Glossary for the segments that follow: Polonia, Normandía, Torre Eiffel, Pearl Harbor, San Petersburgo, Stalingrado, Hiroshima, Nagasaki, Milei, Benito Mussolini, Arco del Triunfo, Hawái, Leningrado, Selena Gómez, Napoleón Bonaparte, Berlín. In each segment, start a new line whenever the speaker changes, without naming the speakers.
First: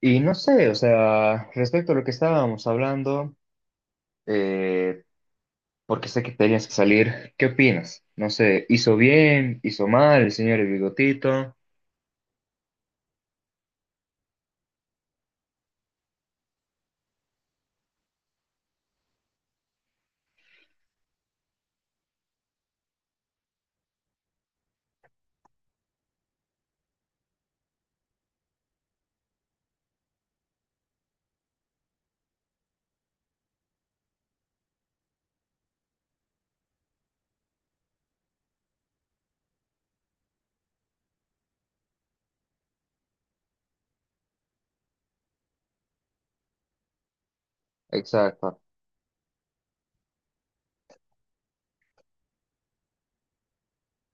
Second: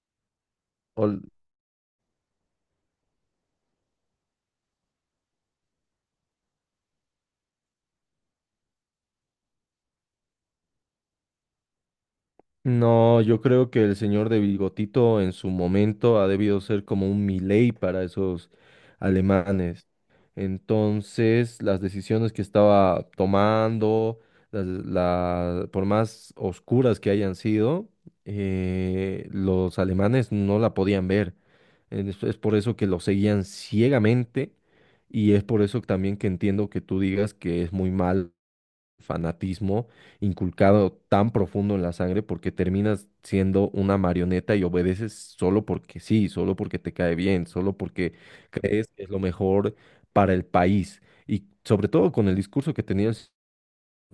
Y no sé, o
Ol-
sea, respecto a lo que estábamos hablando, eh, porque sé que tenías que salir, ¿qué opinas? No sé, ¿hizo bien, hizo mal el señor El Bigotito?
No, yo creo que el señor de Bigotito en su momento ha debido ser como un Milei para esos alemanes. Entonces, las decisiones que estaba tomando, las- la- por más oscuras que hayan sido, los alemanes no la podían ver. Es por eso que lo seguían ciegamente y es por eso también que entiendo que tú digas que es muy malo fanatismo inculcado tan profundo en la sangre porque terminas siendo una marioneta y obedeces solo porque sí, solo porque te cae bien, solo porque
Exacto.
crees que es lo mejor para el país. Y sobre todo con el discurso que tenía,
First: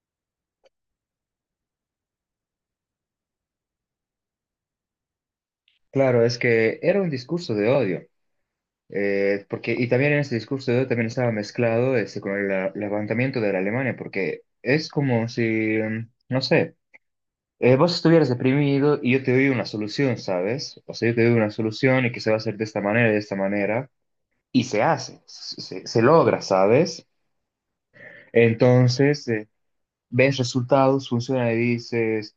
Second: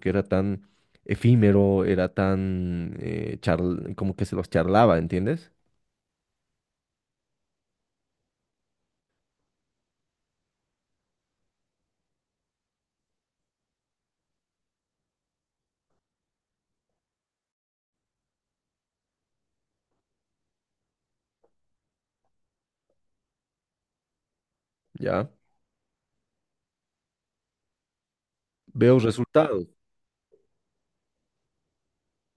que era tan efímero, era tan charl- como que se los charlaba, ¿entiendes?
Claro, es que era un discurso de odio, porque, y también en ese discurso de odio también estaba mezclado este, con el levantamiento de la Alemania, porque es como si, no sé, vos estuvieras deprimido y yo te doy una solución, ¿sabes? O sea, yo te doy una solución y que se va a hacer de esta manera, de esta manera. Y se hace,
Ya
se logra, ¿sabes?
veo
Entonces,
resultados,
ves resultados, funciona y dices,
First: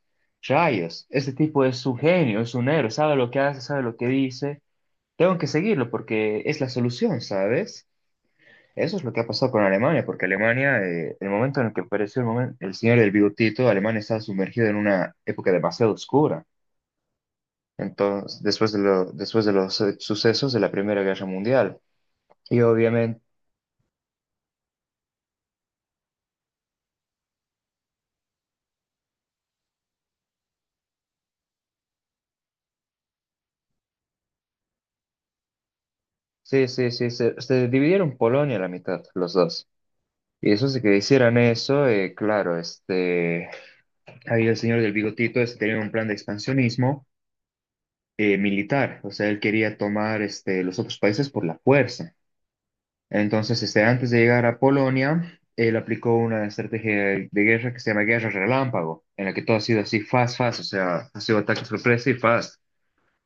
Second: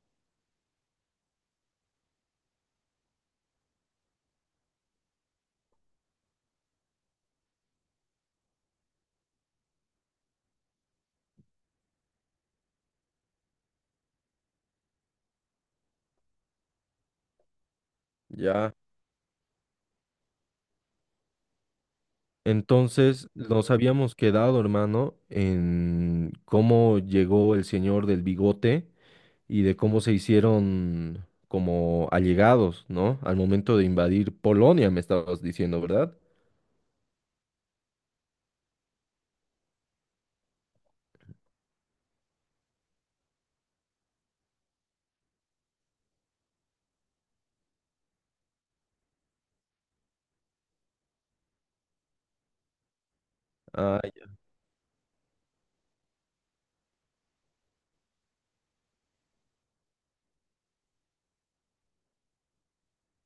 rayos, este tipo es un genio, es un héroe, sabe lo que hace, sabe lo que dice, tengo que seguirlo porque es la solución, ¿sabes? Eso es lo que ha pasado con Alemania, porque Alemania, el momento en el que apareció el señor del bigotito, Alemania estaba sumergida en una época demasiado oscura. Entonces, después
ya.
después de los sucesos de la Primera Guerra Mundial. Y obviamente
Entonces nos habíamos quedado, hermano, en cómo llegó el señor del bigote y de cómo se hicieron como allegados, ¿no? Al momento de invadir Polonia, me estabas diciendo, ¿verdad?
sí, sí, sí, se dividieron Polonia a la mitad, los dos. Y eso de que hicieran eso, claro, este, ahí el señor del bigotito este, tenía un plan de expansionismo militar, o sea, él quería tomar este, los otros países por la fuerza. Entonces, este,
Ah,
antes de
ya.
llegar a Polonia, él aplicó una estrategia de guerra que se llama guerra relámpago, en la que todo ha sido así, fast, fast, o sea, ha sido ataque sorpresa y fast.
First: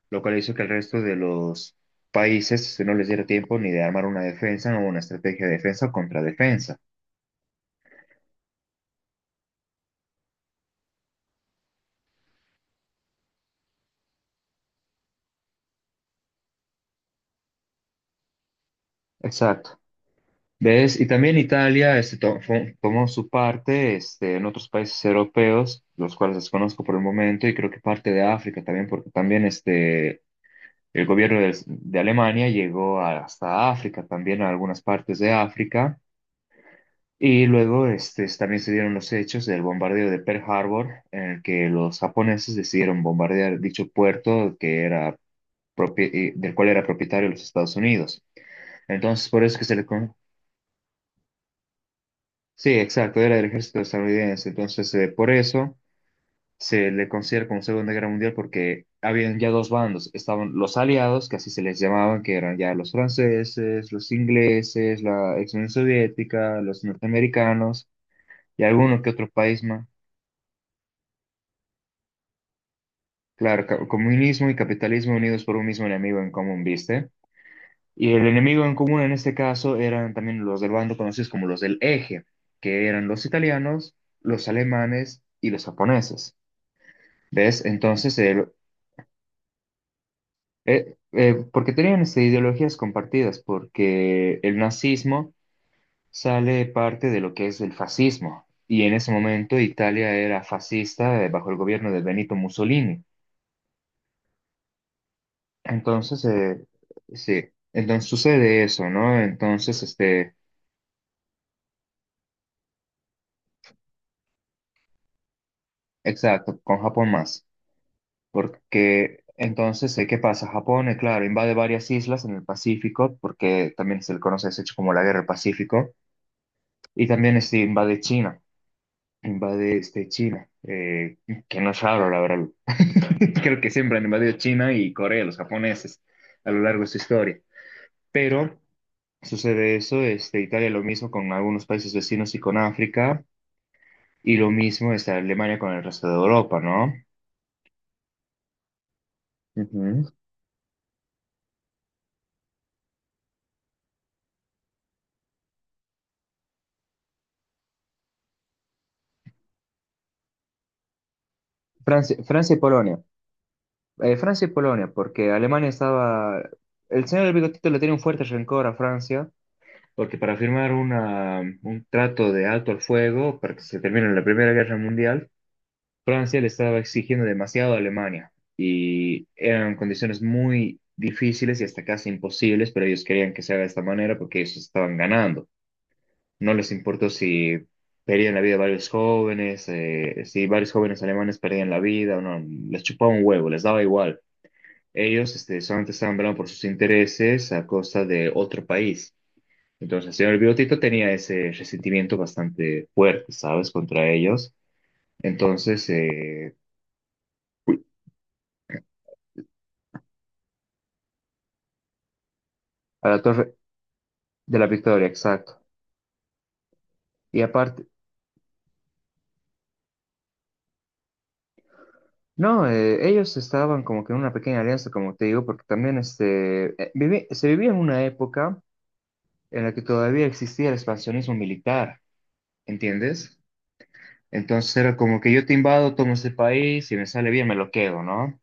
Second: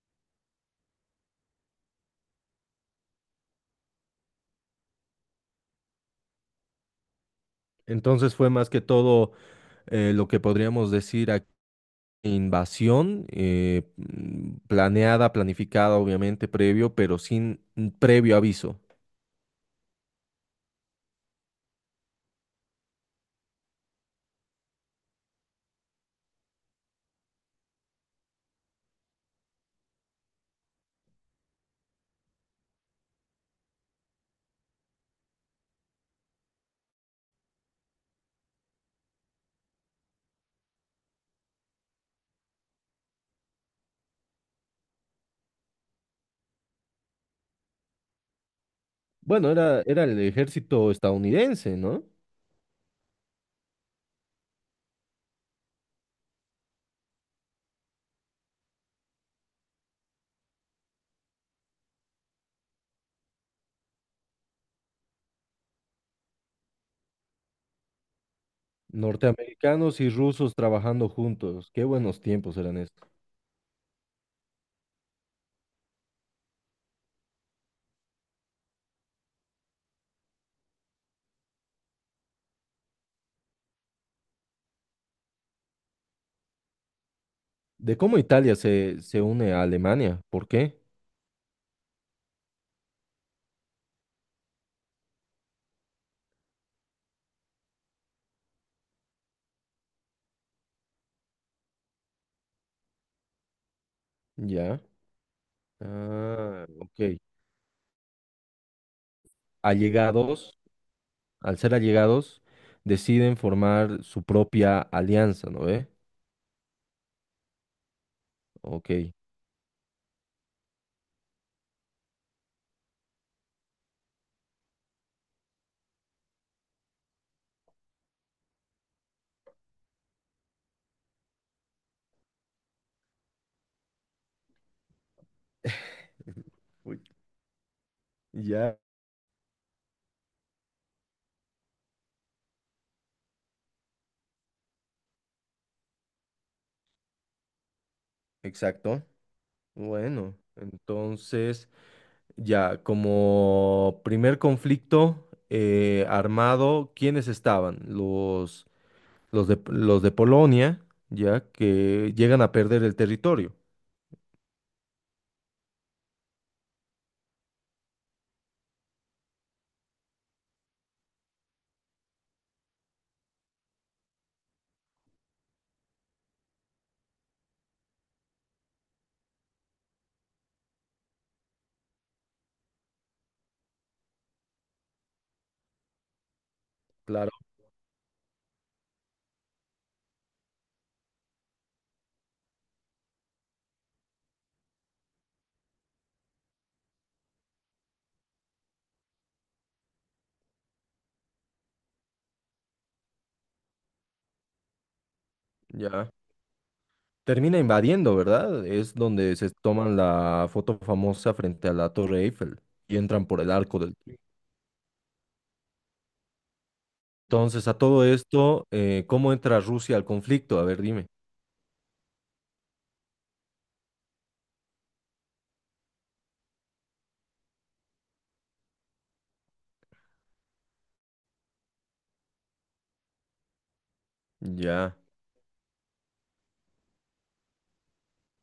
Lo cual hizo que el resto de los países este, no les diera tiempo ni de armar una defensa o una estrategia de defensa o contradefensa.
Entonces fue más que todo lo que podríamos decir aquí, invasión planeada, planificada, obviamente, previo, pero sin previo aviso.
Exacto. ¿Ves? Y también Italia este, tomó su parte este, en otros países europeos, los cuales desconozco por el momento, y creo que parte de África también, porque también este, el gobierno de Alemania hasta África, también a algunas partes de África. Y luego este, también se dieron los hechos del bombardeo de Pearl Harbor, en el que los japoneses decidieron bombardear dicho puerto que era del cual era propietario los Estados Unidos. Entonces, por
Bueno,
eso que se
era,
le...
era
con-
el ejército estadounidense, ¿no?
sí, exacto, era del ejército estadounidense. Entonces, por eso se le considera como Segunda Guerra Mundial porque habían ya dos bandos. Estaban los aliados, que así se les llamaban, que eran ya los franceses, los ingleses, la ex Unión Soviética, los norteamericanos y alguno que otro país más.
Norteamericanos y rusos trabajando juntos. Qué buenos tiempos eran estos.
Claro, comunismo y capitalismo unidos por un mismo enemigo en común, ¿viste? Y el enemigo en común en este caso eran también los del bando conocidos como los del Eje, que eran los italianos, los alemanes y los japoneses. ¿Ves?
De cómo
Entonces,
Italia se une a Alemania. ¿Por qué?
porque tenían este, ideologías compartidas, porque el nazismo sale parte de lo que es el fascismo. Y en ese momento Italia era fascista bajo el gobierno de Benito Mussolini.
Ya.
Entonces,
Ah, ok.
sí, entonces sucede eso, ¿no? Entonces, este,
Allegados, al ser allegados, deciden formar su propia alianza, ¿no ve?
exacto, con Japón más,
Ok.
porque entonces, ¿qué pasa? Japón, claro, invade varias islas en el Pacífico, porque también se le conoce ese hecho como la Guerra del Pacífico, y también este, invade China, invade este, China, que no es raro, la verdad. Creo que siempre han invadido China y Corea, los japoneses, a lo largo de su
Uy,
historia. Pero
ya.
sucede eso, este, Italia lo mismo con algunos países vecinos y con África. Y lo mismo está Alemania con el resto de Europa, ¿no?
Exacto.
Ujú.
Bueno, entonces, ya, como primer conflicto armado, ¿quiénes estaban? Los de Polonia, ya, que
Francia,
llegan a
Francia y
perder el
Polonia.
territorio.
Francia y Polonia, porque Alemania estaba... El señor del bigotito le tenía un fuerte rencor a Francia, porque para firmar un trato de alto al fuego, para que se termine la Primera Guerra Mundial, Francia le estaba exigiendo demasiado a Alemania. Y eran condiciones muy difíciles y hasta casi imposibles, pero ellos querían que se haga de esta manera porque ellos estaban ganando. No les importó
Claro.
si perdían la vida varios jóvenes, si varios jóvenes alemanes perdían la vida o no, les chupaba un huevo, les daba igual. Ellos este, solamente estaban velando por sus intereses a costa de otro país. Entonces, el señor Biotito tenía ese resentimiento bastante fuerte, ¿sabes?, contra ellos. Entonces,
Ya. Termina invadiendo, ¿verdad? Es donde se toman la foto famosa frente a la Torre Eiffel y
a la
entran por el
Torre
Arco del Triunfo.
de la Victoria, exacto. Y
Entonces, a
aparte,
todo esto, ¿cómo entra Rusia al conflicto? A ver, dime.
no, ellos estaban como que en una pequeña alianza, como te digo, porque también este, se vivía en una época en la que todavía existía el expansionismo militar, ¿entiendes? Entonces
Ya,
era como que yo te invado, tomo ese país, si me sale bien me lo quedo, ¿no?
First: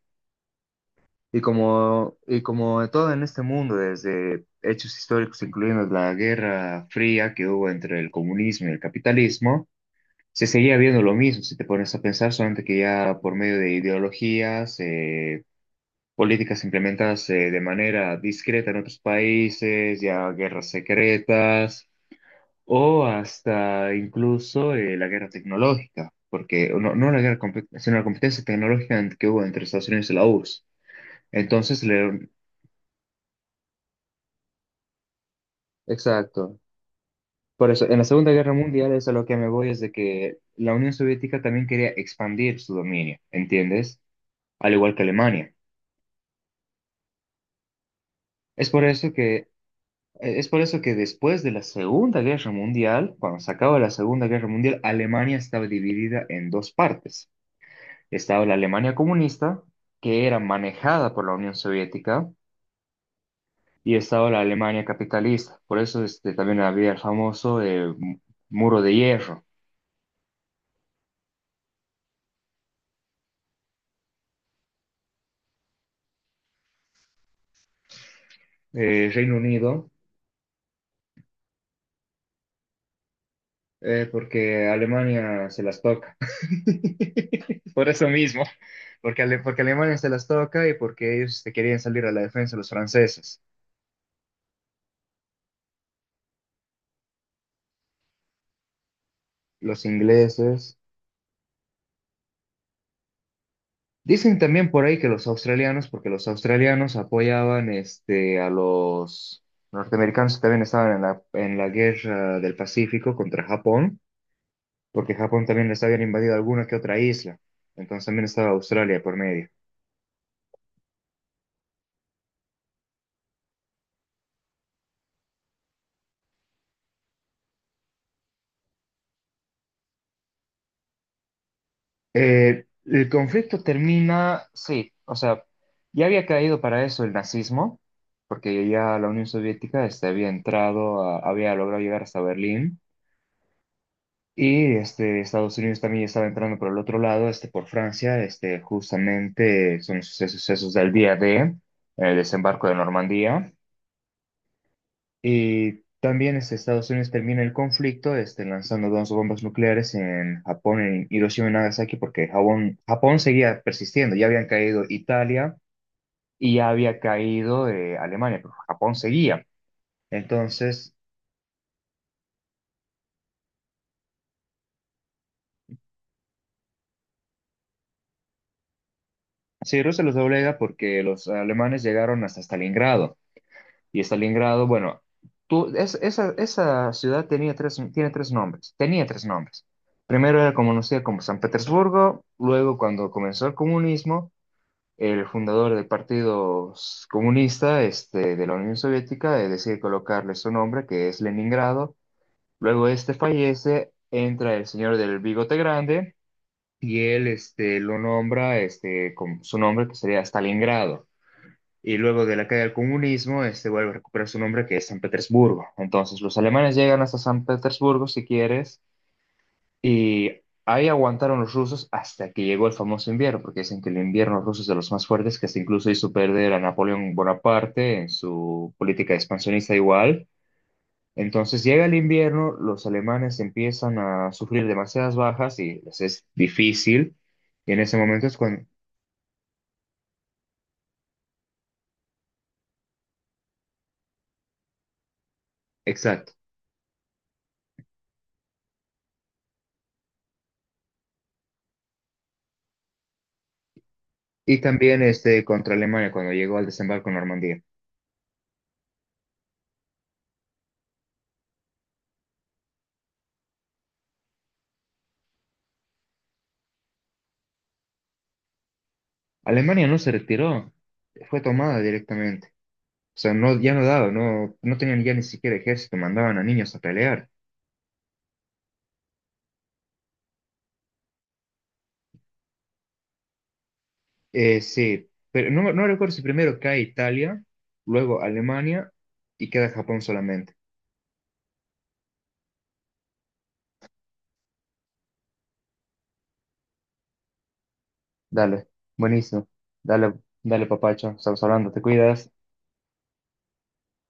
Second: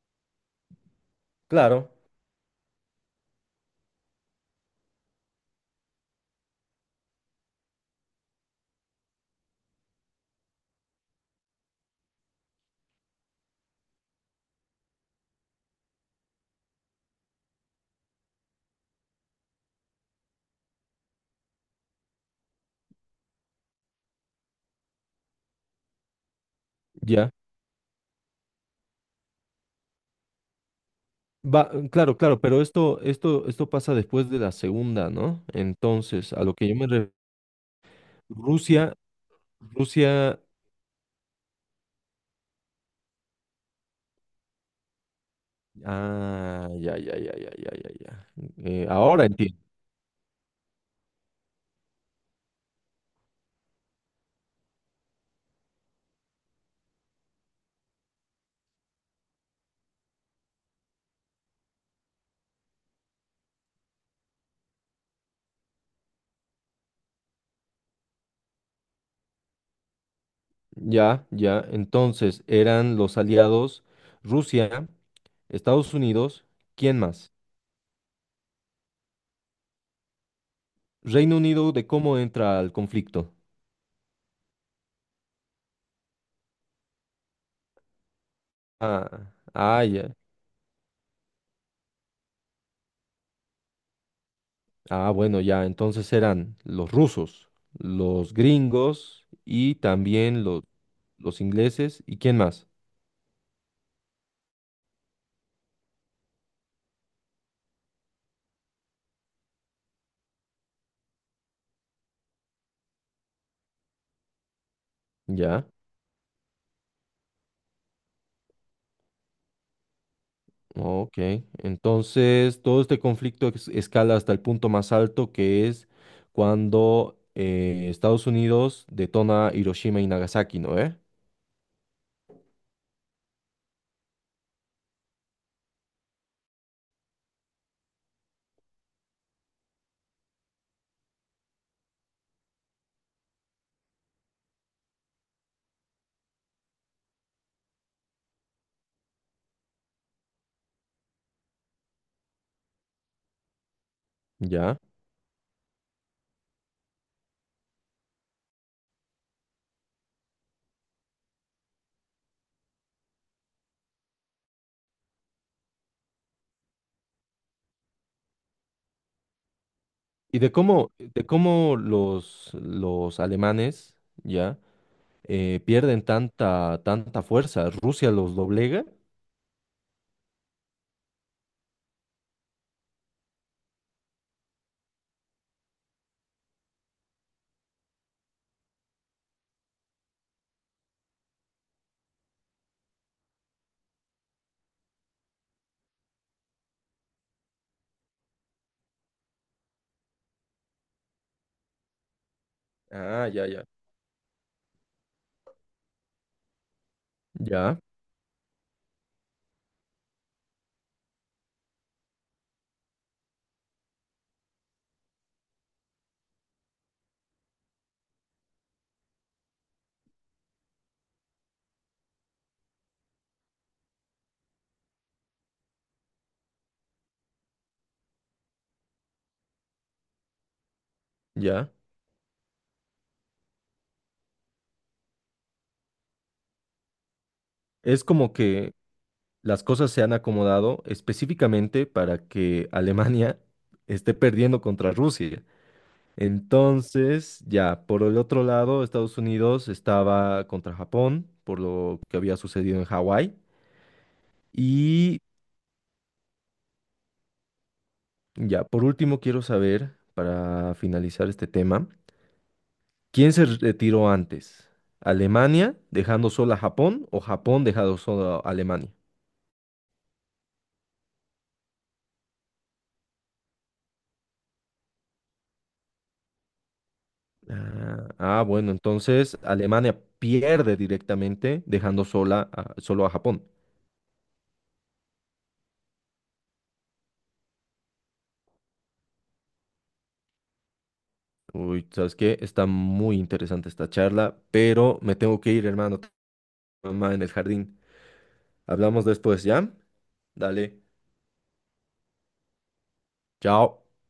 claro,
Y como todo en este mundo, desde hechos históricos, incluyendo la Guerra Fría que hubo entre el comunismo y el capitalismo, se seguía viendo lo mismo, si te pones a pensar, solamente que ya por medio de ideologías, políticas implementadas de manera discreta en otros países, ya guerras secretas o hasta incluso la guerra tecnológica, porque no la
ya.
guerra, sino la competencia tecnológica que hubo entre Estados Unidos y la URSS.
Va,
Entonces,
claro,
le-
claro, pero esto pasa después de la segunda, ¿no? Entonces, a lo
exacto.
que yo me refiero,
Por eso, en la Segunda Guerra Mundial
Rusia,
es a lo que me voy, es de que
Rusia,
la Unión Soviética también quería expandir su dominio, ¿entiendes? Al igual que Alemania.
ah, ya, ya, ya, ya, ya, ya, ya.
Es por eso
Ahora
que,
entiendo.
e, es por eso que después de la Segunda Guerra Mundial, cuando se acaba la Segunda Guerra Mundial, Alemania estaba dividida en dos partes. Estaba la Alemania comunista, que era manejada por la Unión Soviética, y estaba la Alemania capitalista. Por eso este, también había el famoso muro de hierro.
Ya, ya. Entonces, eran los aliados. Rusia, Estados Unidos, ¿quién más?
Reino Unido,
Reino Unido, ¿de cómo entra al conflicto?
porque Alemania se las toca. Por eso mismo,
Ah,
porque, porque
ah,
Alemania se
ya.
las toca y porque ellos este, querían salir a la defensa los franceses,
Ah, bueno, ya, entonces eran los rusos, los gringos y
los
también
ingleses.
los ingleses, ¿y quién más?
Dicen también por ahí que los australianos, porque los australianos apoyaban este, a los norteamericanos que también estaban en en la guerra del Pacífico contra Japón, porque Japón
Ya,
también les habían invadido alguna que otra isla. Entonces también estaba Australia por medio.
ok. Entonces, todo este conflicto es- escala hasta el punto más alto que es cuando Estados Unidos detona Hiroshima y Nagasaki, ¿no? ¿Eh?
El conflicto termina, sí, o sea, ya había caído para eso el nazismo, porque ya la Unión Soviética este, había entrado, había logrado llegar hasta Berlín. Y este, Estados Unidos también estaba entrando por el otro lado, este, por Francia, este, justamente son los sucesos, del día de el desembarco de Normandía.
Ya.
Y también este, Estados Unidos termina el conflicto este, lanzando dos bombas nucleares en Japón, en Hiroshima y Nagasaki, porque Japón, Japón seguía persistiendo. Ya habían caído Italia y ya había caído Alemania, pero Japón seguía.
Y
Entonces,
de cómo los alemanes ya pierden tanta fuerza. Rusia los doblega.
sí, Rusia los doblega porque los alemanes llegaron hasta Stalingrado. Y Stalingrado, bueno, tú, esa ciudad tenía tres, tiene tres nombres, tenía tres nombres. Primero era conocida como San Petersburgo, luego cuando comenzó el comunismo, el fundador del Partido Comunista este, de la Unión Soviética decide colocarle su nombre, que es Leningrado. Luego este
Ah, ya, ya.
fallece, entra el señor del bigote grande y él este,
Ya,
lo nombra este, con su nombre que sería Stalingrado y luego de la caída del comunismo, este vuelve a recuperar su nombre que es San Petersburgo. Entonces los alemanes llegan hasta San Petersburgo, si quieres, y ahí aguantaron los rusos hasta que llegó el famoso invierno, porque dicen que el invierno ruso es de los más fuertes, que hasta incluso hizo perder a Napoleón Bonaparte en su política expansionista igual. Entonces
ya.
llega el invierno, los alemanes empiezan a sufrir demasiadas bajas y les es difícil, y en ese
Es
momento
como
es cuando...
que las cosas se han acomodado específicamente para que Alemania esté perdiendo contra Rusia.
Exacto.
Entonces, ya, por el otro lado, Estados Unidos estaba contra Japón por lo que había sucedido en Hawái.
Y también
Y
este, contra Alemania cuando llegó al desembarco en Normandía.
ya, por último quiero saber, para finalizar este tema, ¿quién se retiró antes? ¿Alemania dejando sola a Japón o Japón dejando sola a Alemania?
Alemania no se retiró, fue tomada directamente. O sea, no, ya no daba, no, no tenían ya ni siquiera ejército, mandaban a niños a pelear.
Ah, ah, bueno, entonces Alemania pierde directamente dejando sola a- solo a Japón.
Sí, pero no, no recuerdo si primero cae Italia, luego Alemania y queda Japón solamente.
Uy, ¿sabes qué? Está muy interesante esta charla, pero me tengo que ir, hermano. Tengo Mamá en el jardín.
Dale,
Hablamos después,
buenísimo.
¿ya?
Dale, dale,
Dale,
papacho, estamos hablando, te cuidas.
chao.